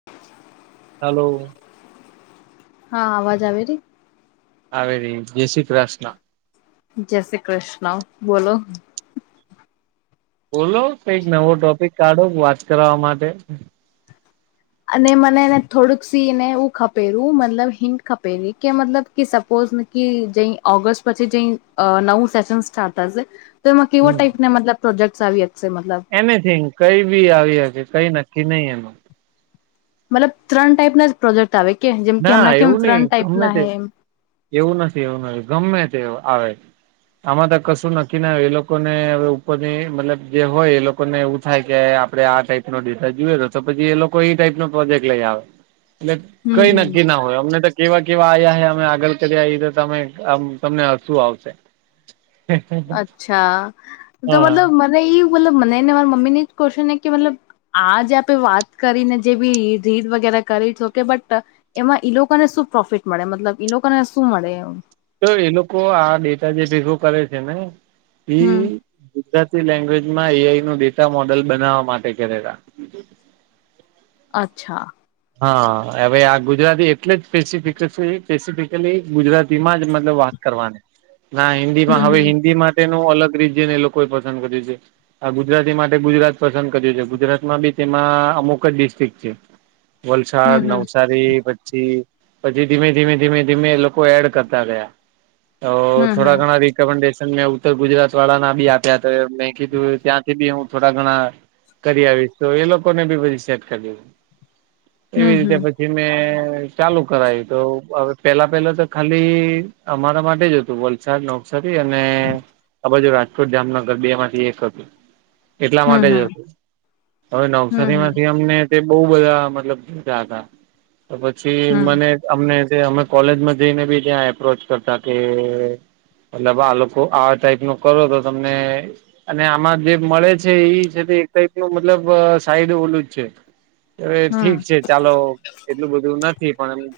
[inaudible] હાલો હા અવાજ આવે ર આવેવે જય શ કૃષ્ણ જય શ્રી કૃષ્ણ બોલો બોલો કઈક નવો ટોપિક કાઢો વાત કરવા માટે અને મને એને થોડુંક સી ને એું ખપેલું મતલબ હિંન્ટ ખપેલી કે મતલબ સપોઝ જ ઓગસ્ટ પછી જ નવું સેશન સ્ટાર્ટ થશે તો એમાં કેવા હમ ટાઈપના મતલબ પ્રોજેક્ટ્સ આવી જશે મતલબ એનીિથીિંગ કઈ બી આવી હકે કઈ નક્કી નહી એનું મતલબ ત્રણ ટાઈપ ના જ પ્રોજેક્ટ આવે કે જેમ કે ના હમં કે એવું નહી ત્રણ ટાઈપ ગમે ના તે હૈ એમ એવું નથી એવું નથી ગમે તે આવે આમાં તો કશું નક્કી ના આવ એ લોકોને હવે ઉપરની મતલબ જે હોય એ લોકોને એવું થાય કે આપણે આ ટાઈપનોો ડિસા જોુએ તો તો પછી એ લોકો એ ટાઈપનોો પ્રોજેક્ટ લઈ આવે એટલે હમ કઈ હમ નક્કી ના હોય અમને કેવા કેવા આવ્યા હ અમે આગળ કર્યા એ તો તમે આમ તમને હસવું આવશે. અચ્છા તો હા મતલબ મને એ મતલબ મનેને મા મમી ની જ કો્વ્ન એ કે મતલબ આ જે આપે વાત કરીને જે બી રીત વગેરે કરી છો કે બટ એમાં ઈ લોકોને શું પ્રોફિટ મળે મતલબ ઈ લોકોને શું મળે તો એ લોકો આ ડેટા જે ભેગો કરે છે ને એ હમ ગુજરાતી લેંગ્વેજમાં એઆઈનું ડેટા મોડલ બનાવવા માટે કરેલા. અચ્છા. હા હવે આ ગુજરાતી એટલે જ સ્પેસિફિક સ્પેસિફિકલી ગુજરાતીમાં જ મતલબ વાત કરવાની [inaudible] ના હમ હિન્દીમાં હવે હમ હિન્દી માટેનું અલગ રીતને એ લોકોએ પસંદ કરે છે. આ ગુજરાતી માટે ગુજરાત પસંદ કર્યું છે ગુજરાતમાં બી તેમાં અમુક જ ડિસ્ટ્રિક છે. વલસાડ હમ નવસારી પછી પછી ધીમે ધીમે ધીમે ધીમે લોકો એડ કરતા ગયા. તો હમ હમ થોડા ઘણા રિકમેન્ડેશન મે ઉત્તર ગુજરાત વાળાના બી આપ ત્યાં તો મેં કીધું ત્યાંથી બી હું થોડા ઘણા કરી આવીશ તો એ લોકોને બી બધી સેટ કરી. હમ એવી રીતે હમ પછી મેં ચાલુ કરાયું તો હવે પેલા પેલા તો ખાલી અમારા માટે જ હતું વલસાડનો નવસારી અને આ બાજુ રાજકોટ જામનગર બે માંથી એક હતું. એટલા હમ માટે જ હમ હશે હવે હમ હમ હમ નવસારીમાંથી અમને તે બોવ બધા મતલબ હતા તો પછી હમ મને અમને અમે કોલેજમાં જઈને બી ત્યાં એપ્રોચ કરતા કે એટલે આ લોકો આવા ટાઈપ નો કરો તો તમને અને આમાં જે મળે છે એ છે એક ટાઈપનું મતલબ સાઈડ ઓલું જ છે. હવે હમ ઠીક છે ચાલો એટલું બધું નથી પણ એ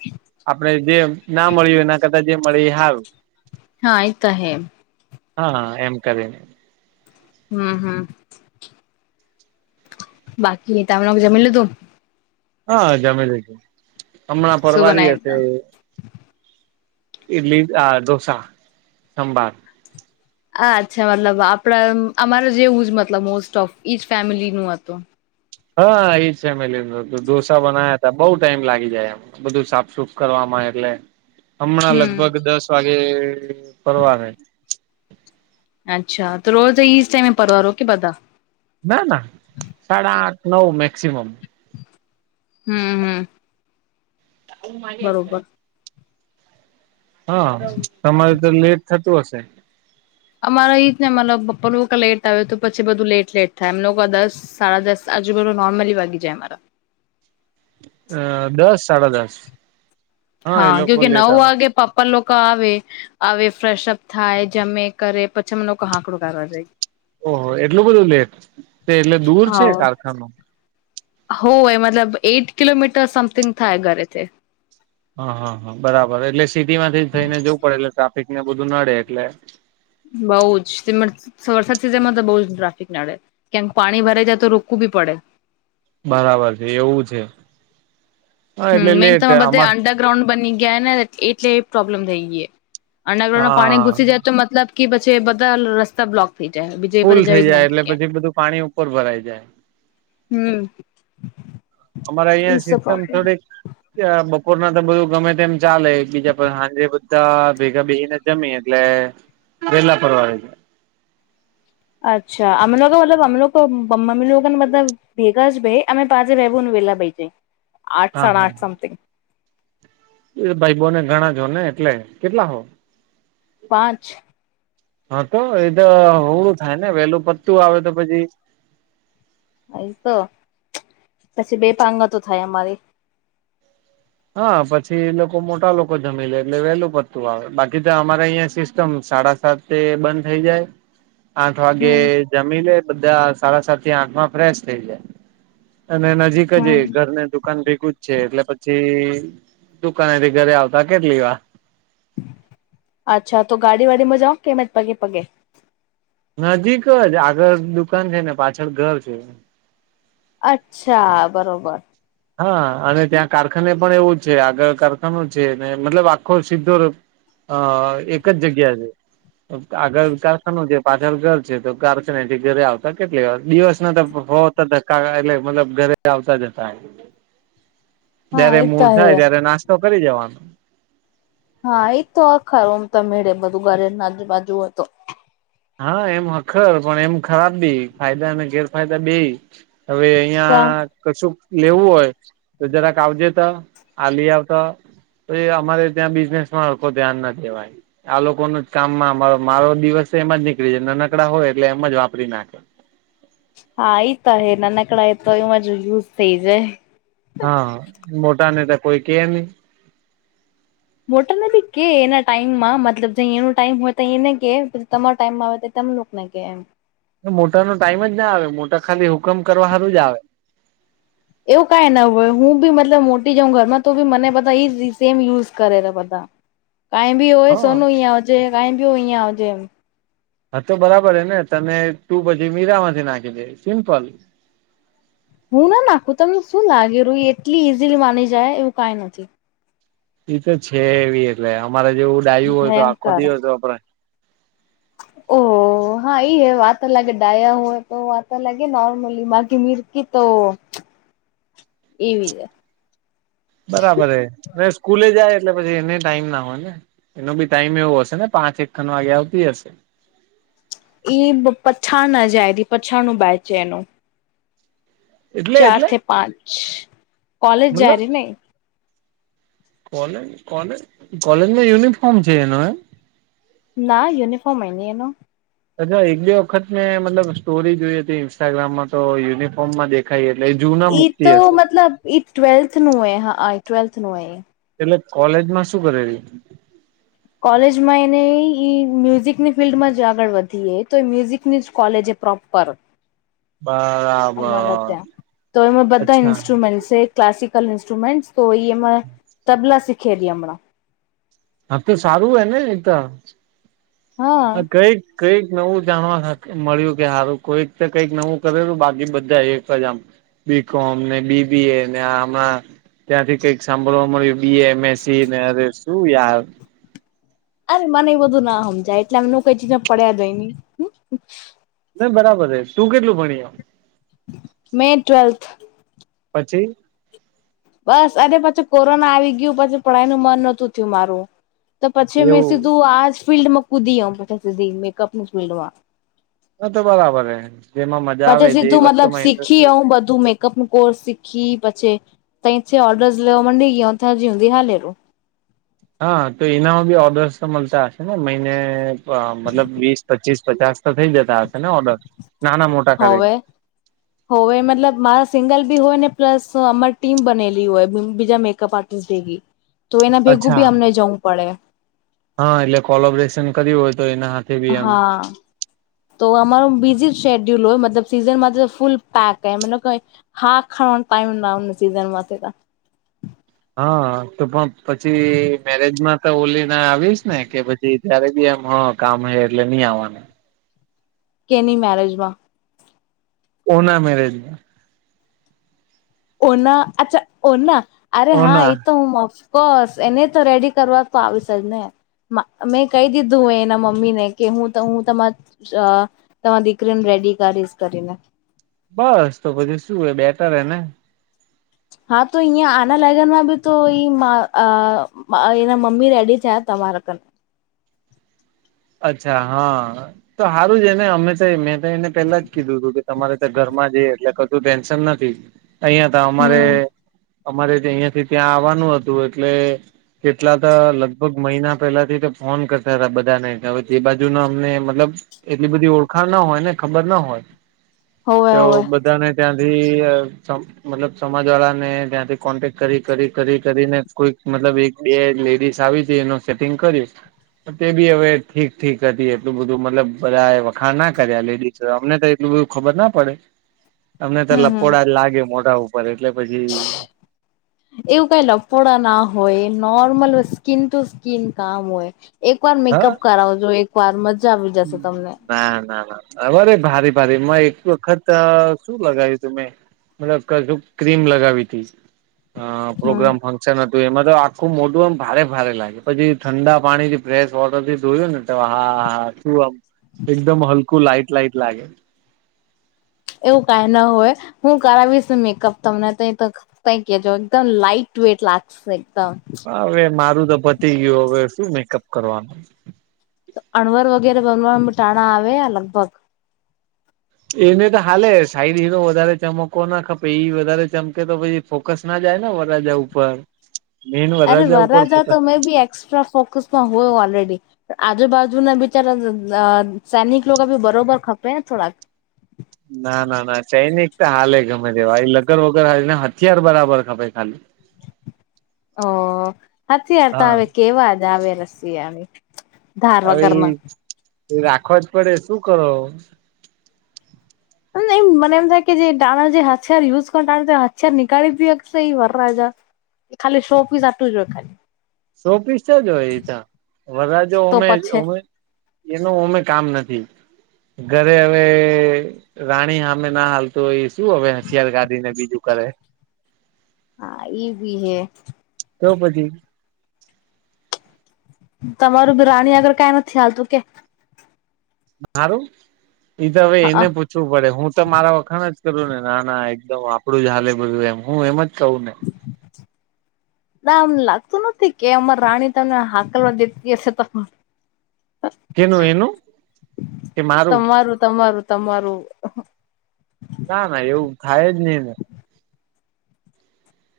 આપણે જે ના મળ્યું હોય એ ના કરતા જે મળી હાર હા એતો હે. હા એમ કરીન. હા હા. બાકી તમને જમી લીધું. હા જમી લીધું હમણાં શું પરવારી બનાય હશે તું ઈડલી આ ઢોસા સંભાર આ અચ્છા મતલબ આપડા અમારે જેવું જ મતલબ મોસ્ટ ઓફ ઈ ફેમિલીનું હતું. હા એજ છે ફેમિલીનું હતું ઢોસા બનાવ્યા હતા બોવ ટાઈમ લાગી જાય એમ બધું સાફસુફ કરવામાં એટલે હમણાં હમ લગભગ દસ વાગે પરવારે. અચ્છા રોજ એજ ટાઈમએ પરવારો કે બધા? ના ના સાડા આઠ નવ મેક્સિમમ. હમ હમ. બરોબર [inaudible] હા તમારે તો લેટ થતું હશે. અમારે એજને મતલબ પપ્પા લેટ આવે તો પછી બધું લેટ લેટ થાય એમ લોકો દસ સાડા દસ આજુ બાજુ નોર્મલી વાગી જાય અમારા. અ દસ સાડા દસ એ હા લોકો કેમકે લેટ નવ આવે વાગે મતલબ પણ લોકો આવે આવે ફ્રેશઅપ થાય જમે કરે પછી અ લોકો આાંકડું કરવા જાય. ઓહ હો એટલું બધું લેટ તે એટલે દૂર છે હા કારખાનું હોય મતલબ એઈટ કિલોમીટર સમથિંગ થાય ઘરેથી હા હા હા બરાબર એટલે સિટીમાંથી જ થઈને જવું પડે એટલે ટ્રાફિક ને બધું નડે એટલે બઉ જ વરસાદ સિઝન માં તો બઉ જ ટ્રાફિક નડે ક્યામક પાણી ભરાઈ જાય તો રોકવું બી પડે બરાબર છે એવું છે હા એટલે લેટ થાય અમાર ગ્રાઉન્ડ બની ગ્યા ને એટલે પ્રોબ્લેમ થઈ ગઈ અંડરગ્રાઉન્ડમાં પાણી હા ઘુસી જાય તો મતલબ કે પછી બધા રસ્તા બ્લોક થઈ જાય બીજું એ ફૂલ પછી જઈ થઈ જ ના જાય એટલે હકીએ. પછી બધું પાણી ઉપર ભરાઈ જાય હમ. અમારે અહિયાં સિસ્ટમ થોડીક બપોર ના તો બધું ગમે તેમ ચાલે બીજા હાંજ બધા ભેગા બેેગીને જમી એટલે પલા પરવા છે. અચ્ા અમમે લોકો મતલબ અમ લોકો અમ લોકોને મતલબ ભેગા જ ભાઈ અમે પાંજે ભે ભું વેલા ભાઈ જાય આઠ હા સાડા આઠ સમથિંગ એ ભાઈ બોને ઘણા જો ને એટલે કેટલા હો. પાંચ હા તો એ તો હોું થાય ને વેલું પત્તું આવે તો પછી. અ તો પછી બે પાંગતો થાય અમારી. હા પછી એ લોકો મોટા લોકો જમમેી લે એટલે વેલું પતું આવે બાકી તો અમારે અહંયા સિસ્ટમ સાડા સાત તે બંધ થઈ જાય હ. આ તોવા. જમી લ બધા સાડા સાત થી આંખમાં ફ્રેશ થઈ જાય અને નજીક હમ. ઘરને દુકાન ભેગું જ છે એટલે પછી. પછી દુકાનેથી ઘરે આવતા કેટલી વા અચ્છા તો ગાડી વાડીમાં જાઓ કેમે પગે પગે. નજીક જ આગળ દુકાન છે ને પાછળ ઘર છે. અચ્છા બરોબર. હા અને ત્યાં કારખાને પણ એવું છે આગળ કારખાનો છે મતલબ આખો સીધો હા એક જ જગ્યા છે. આગળ કારખાનું છે પાછળ ઘર છે તો કારખાના એથી ઘરે આવતા કેટલી દિવસ ના તો હો. ધક્કા એટલે મતલબ ઘરે આવતા જતા હા જયારે એ તો મૂળ થાય હે. ત્યારે નાસ્તો કરી જવાનો હા એજ તો આખરમ તો મેળે બધું ઘરે આજુ બાજુ હોય તો હા એમ હખર પણ એમ ખરાબ બી ફાયદા અને ગેરફાયદા બે હવે. અહં કશું લેવું હોય તો જરાક આવજે ત આ લ આવતા તો એ અમારે ત્યાં બિઝનેસ માં ધ્યાન ના દેવાય આ લોકો ન જ કામમાં મારો મારો દિવસ એમ જ નીકળી જાય નાનકડા હોય એટલે એમ જ વાપરી નાખે હા આઈતા હ નન કડા આતો ઇજ યુઝ થજ હા મોટાને તો કોઈ કે નહી. મોટર નથી કે એના ટાઈમમાં મતલબ જ એનું ટાઈમ હોય તો એને કે તમારા ટાઈમમાં આવે તો ત ગમ. મોટા નો ટાઈમ જ ના આવે મોટા ખાલી હુકમ કરવા હારું જ આવે એવું કઈ ન હોય હું બી મતલબ મોટી જાઉં ઘરમાં તો બી મને બધા ઈ સેમ યુઝ કરેલા બધા કઈ ભી હોય હ હા સોન હોજે કાઈ ભી ઉહીજે હા તો બરાબર હ ને તને તું પછી મીરામાંથી નાખી દે સિમ્પલ હું ના નાખું તમને શું લાગેું એટલી ઈઝીલી માની જાય એવું કઈ નથી ઈ તો છે એવી એટલે અમારે જેવું ડાયું હોય તો આખો ભયંકર દિવસ આપ ઓ. હા એ હ વાતા અલગ ડાયા હય તો વાતા અલગે નોર્મલી બાકી મીરકીી તો એવીજ બરાબર સ્કૂલે જાય એટલે પછી એને ટાઈમ ના હોય ને એનો બી ટાઈમ એવો હશે ને પાંચ એક કન વાગે આવતી હશે. ઈ પઠાન ના જાય તી પઠાનું બાઈચેનું. એટલે ચાર એટલે થી પાંચ, કોલેજ જારી મતલબ ને કોલેજ કોલેજ કોલેજમાં યુનિફોર્મ છે એનું એમ ના યુનિફોર્મ હ નહી એનું. અચ્છા એક બે વખત મે મતલબ સ્ટોરી જોઈ હતી ઇન્સ્ટાગ્રામ માં તોયુનિફોર્મ માં દે ખાઈ એટલે એ જૂના મુૂતી હશે એ ટ્વલ્થ નું એ હા આ ટવલ્થું એ એ એટલે કોલેજમાં શું કરેલી? કોલેજમાં એને ઈ-ઈ મ્યુઝિકની ફિલ્ડમાં જ આગળ વધી એ, તો એ મ્યુઝિકની જ કોલેજ એ પ્રોપર. બરાબર અમારા ત્યાં, તો એમાં બધા અચ્છા ઇન્સ્ટ્રુમેન્ટ્સે ક્લાસિકલ ઇન્સ્ટ્રુમેન્ટસ, તો ઈ એમાં તબલા શીખેલી હમણાં. હા તો સારું હે ને ઈ તો. હા [unintelligible] કઈક નવું જાણવા થા મળ્યું કે હારું કોઈક તો કંઈક નવું કરેલું, બાકી બધા એક જ આમ બી કોમ, ને બી બી એ, ને આ હમણા ત્યાંથી કંઈક સાંભળવા મલ્યું બી એમ એસ સી ને, અરે શું યાર. અરે મને એ બધું ના હમજાય, એટલે એમનું [unintelligible] [inaudible] ને બરાબર હે. તું કેટલું ભણી હે? મે ટ્વેલ્થ. પછી? બસ, અરે પછી કોરોના આવી ગયું પછી પઢાઈ નું મન નોતું થયું મારું. તો પછી મેં એવું સીધું આ જ ફિલ્ડમાં કુદી અમે તો સીધી મેકઅપનું જોઈ લવા. આ તો બરાબર હે. પછી સીધું મતલબ શીખી હું બધું મેક અપનું કોર્સ શીખી, પછી તયચ ઓર્ડર્સ લેવા મંડી [unintelligible] હા. તો એનામાં બી ઓર્ડર્સ તો મલતા હશે ને, મહિને મતલબ અહ વીસ, પચીસ, પચાસ તો થઈ જતા હશે ને ઓર્ડર? નાના મોટ હોવે. હોવે મતલબ મારા સિંગલ બી હોય ને, પ્લસ અમારી ટીમ બનેલી હોય, બીજા મેકઅપ આર્ટ ટિસ ભેગી, તો એના ભેગું અચ્છા બી અમને જવું પડે. હા એટલે કોલોબરેશન કર્યું હોય તો એના હાથ હા. તો અમારું બિજી શેડ્યુલ હોય મતલબ સીઝનમાં તો ફૂલ પેક, એમ નો કેવાય હાખ ખાવાનો ટાઈમ ના સીઝનમાં [unintelligible] હા. તો પણ પછી મેરેજમાં તો ઓલી ના આવીશ ને કે પછ છી ત્યારે બી એમ હ કામ હે એટલે નઈ આવવાનું. કેની મેરેજ માં? ઓના મેરેજમાં. ઓના, અચ્છા ઓના. અરે હા ઓના ઈ તો હું [unintelligible] કોર્સ, એને તો રેડી કરવા તો આવશે જ ને. માં મેં કહી દીધું એના મમ્મી ને કે હું ત હું તમાર અહ તમાર દીકરીને રેડી કરીશ કરીને. બસ તો પછી શું હે, બેટર હે ને. હા તો અહિયાં આના લાગનમાં બી તો ઈ મા અહ એના મમી રેડી છે તમાર કર અચ્છા, હા. તો હારું જ હે ને, અમે તો મેં તો એને પેલા જ કીધું તું કે તમારે તો ઘરમાં જે એટલે કશું ટેન્શન નથી. અહિયાં તો હમ અમારે-અમારે અહિયાં થી ત્યાં આવવાનું હતું એટલે કેટલા તો લગભગ મહિના પેલા થી તે ફોન કરતા હતા બધા ને હવે જે બાજુ ના અમને મતલબ એટલી બધી ઓળખા ના હોય ને ખબર ન હોય હોવે તો હોવે બધાને ત્યાંથી અહ સમ મતલબ સમાજ વાળા ને ત્યાંથી કોન્ટેક કરી-કરી-કરી-કરીને કોઈક મતલબ એક બે લેડીસ આવી છે, એનો સેટિંગ કર્યું, તો તે બી હવે ઠીક-ઠીક હતી, એટલું બધું મતલબ બધા એ વખાણ ના કર્યા લેડીઝ, અમને તો એટલું બધું ખબર ન પડે. [inaudible] અમને તો હમ લપોડા જ લાગે મોઢા ઉપર એટલે પછી એવું કઈ લફોડા ના હોય નોર્મલ હો સ્કીિન ટુ સ્કીિન કામ હોય એક વાર હા મેકઅપ કરાવજો એક વાર મજા આવી જશે તમને ના ના ના અરે ભારી ભારી એક વખત શું લગાયું તુંમે મતલબ કશું ક ક્રીમ લગાવી તી અ હમ પ્રોગ્રામમાં છ નતું એમાં તો આખું મોટું આમ ભારે ભારે લાગે પછી ઠંડા પાણી થી ફ્રેશ વોટર થી ધોયું ને એકદમ હા હા તું એકદમ હલકું લાાઈટ લઈટ લાગે એવું કાય ના હોય હું કરાવીશ મેકઅપ તમને તો કઈ કેજો એકદમ લાઈટ વેટ લાગશે એકદમ હવે મારું તો પતી ગયું હવે શું મેકઅપ કરવાનું અણવર વગેરે બનવા ટાણા આવે લગભગ એને તો હાલે સાઈડ એનો વધારે ચમકો ના ખપે ઈ વધારે ચમકે તો પછી ફોકસ ના જાય ને વરાજા ઉપર મેન અરે વરરાજા ઉપર વરાજા ફોકસ તો મેં બી એસ્ટ્રા ફોકસમાં હોય ઓલરેડી આજુ બાાજુના બીચારા અ સૈનિક લોકો બી બરોબર ખપે ને થોડાક ના ના ના ચૈનિક હાલ એ ગમે તેવા લગન વગર હ ને હથિયાર બરાબર ખપે ખાલી [inaudible] હ હથિયાર તો હા હવે કેવા જ આવે હથિયાર અવે ઈ રાખવા જ પડે શું કરો એમ મને એમ થાય કે જે ટાણા જે હાથિયાર યુઝ [unintelligible] હથીયાર [unintelligible] એ વરરાજા ખાલી શો પીઝ આટલુ જ હોય ખાલી સો પીસ જ હોય એતો વરરાજો તો ઓમે પછી એનું અમે કામ નથી ઘરે હવે રાણી હામે ના હાલતું એ શું હવે હથિયાર કાઢી ને બીજું કરે હા એ બી છે. તો પછી તમારું તો રાણી આગર કાઈ નથી હાલતું કે મારું એઈ તો હવે હા એને પૂછ વુ પડે હું તો મારા વખાણ જ કરું ને ના ના એકદમ આપડું જ હાલે બધું એમ હું એમ જ કહું ને ના આમ લાગતું નથી કે અમાર રાણી તમને હાકલવા દેતી હશે તો કેનું એનું કે મારું તમારું તમારું તમારું ના ના એવું થાય જ નહી ને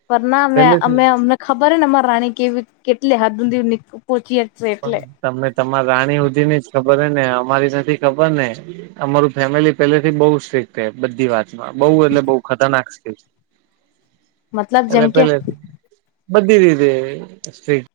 પર ના અમે પેલેથી અમે અમને ખબર હોય ને અમારા રાણી કેવી કેટલી હાથ હુંધી પહોંચી હશે પણ એટલે તમને તમાર રાણી હુંધી ની જ ખબર હ ને અમારી નથી ખબર ને અમારું ફેમિલી પેલે થી બહુ સ્ટ્રીિક્ટ રે બધી વાતમાં બઉ એટલે બઉ ખતરનાક સ્ટ્રીક મતલબ એટલે જેમ કે પેલે બધી રીતે સ્ટ્રીક